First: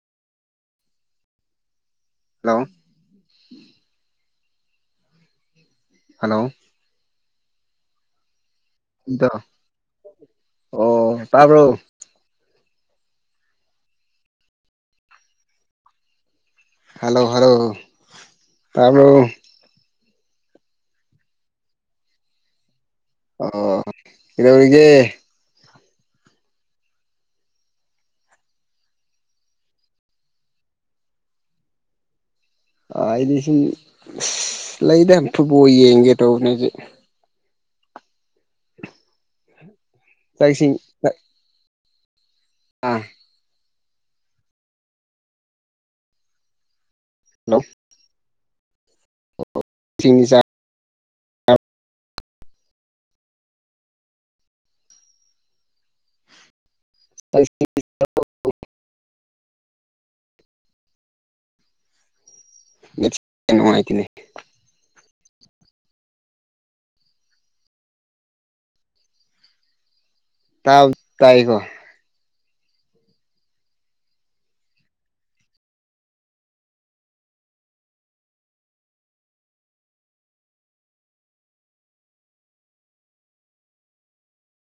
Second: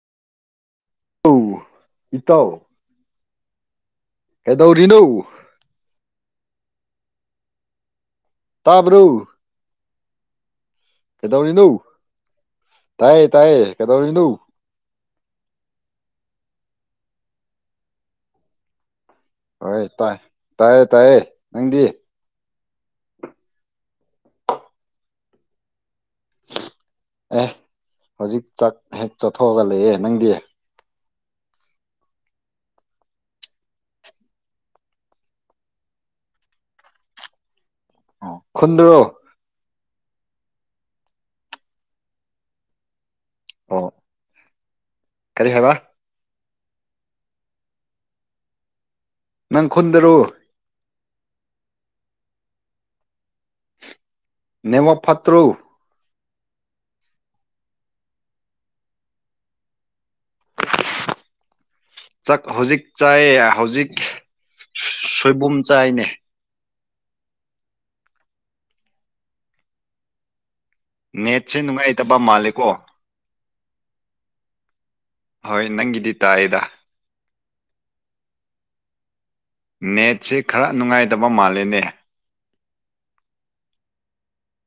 ꯑꯧ ꯏꯇꯥꯎ ꯍꯜꯂꯣ ꯀꯩꯗꯧꯔꯤꯅꯣ ꯍꯜꯂꯣ ꯇꯥꯕ꯭ꯔꯣ ꯑꯣ ꯇꯥꯕ꯭ꯔꯣ ꯀꯩꯗꯧꯔꯤꯅꯣ ꯇꯥꯏꯌꯦ ꯇꯥꯏꯌꯦ ꯀꯩꯗꯧꯔꯤꯅꯣ ꯍꯜꯂꯣ ꯍꯜꯂꯣ ꯇꯥꯕ꯭ꯔꯣ ꯍꯣꯏ ꯇꯥꯏ ꯇꯥꯏꯌꯦ ꯇꯥꯏꯌꯦ ꯅꯪꯗꯤ ꯑꯣ ꯀꯩꯗꯧꯔꯤꯒꯦ ꯑꯦ ꯍꯧꯖꯤꯛ ꯆꯠ ꯍꯦꯛ ꯆꯠꯊꯣꯛꯑꯒ ꯂꯩꯌꯦ ꯅꯪꯗꯤ ꯑꯩꯗꯤ ꯁꯨꯝ ꯂꯩꯗ ꯐꯨꯠꯕꯣ ꯌꯦꯡꯒꯦ ꯇꯧꯕꯅꯦ ꯍꯧꯖꯤꯛ ꯈꯨꯟꯗꯔꯣ ꯇꯩꯁꯤꯡ ꯑꯥ ꯑꯣ ꯀꯔꯤ ꯍꯥꯏꯕ ꯍꯜꯂꯣ ꯅꯪ ꯆꯥꯛ ꯈꯨꯟꯗꯔꯣ ꯏꯁꯤꯡꯗꯤ ꯆꯥ ꯅꯦꯠꯋꯥꯛ ꯐꯠꯇ꯭ꯔꯣ [unintelligible] ꯆꯥꯛ ꯍꯧꯖꯤꯛ ꯆꯥꯏꯌꯦ ꯍꯧꯖꯤꯛ ꯅꯨꯡꯉꯥꯏꯇꯦꯅꯦ ꯁꯣꯏꯕꯨꯝ ꯆꯥꯏꯅꯦ ꯇꯥꯕ ꯇꯥꯏꯀꯣ ꯅꯦꯠꯁꯦ ꯅꯨꯡꯉꯥꯏꯇꯕ ꯃꯥꯜꯂꯤ ꯀꯣ ꯍꯣꯏ ꯅꯪꯒꯤꯗꯤ ꯇꯥꯏꯌꯦꯗ ꯅꯦꯠꯁꯦ ꯈꯔ ꯅꯨꯡꯉꯥꯏꯗꯕ ꯃꯥꯜꯂꯦꯅꯦ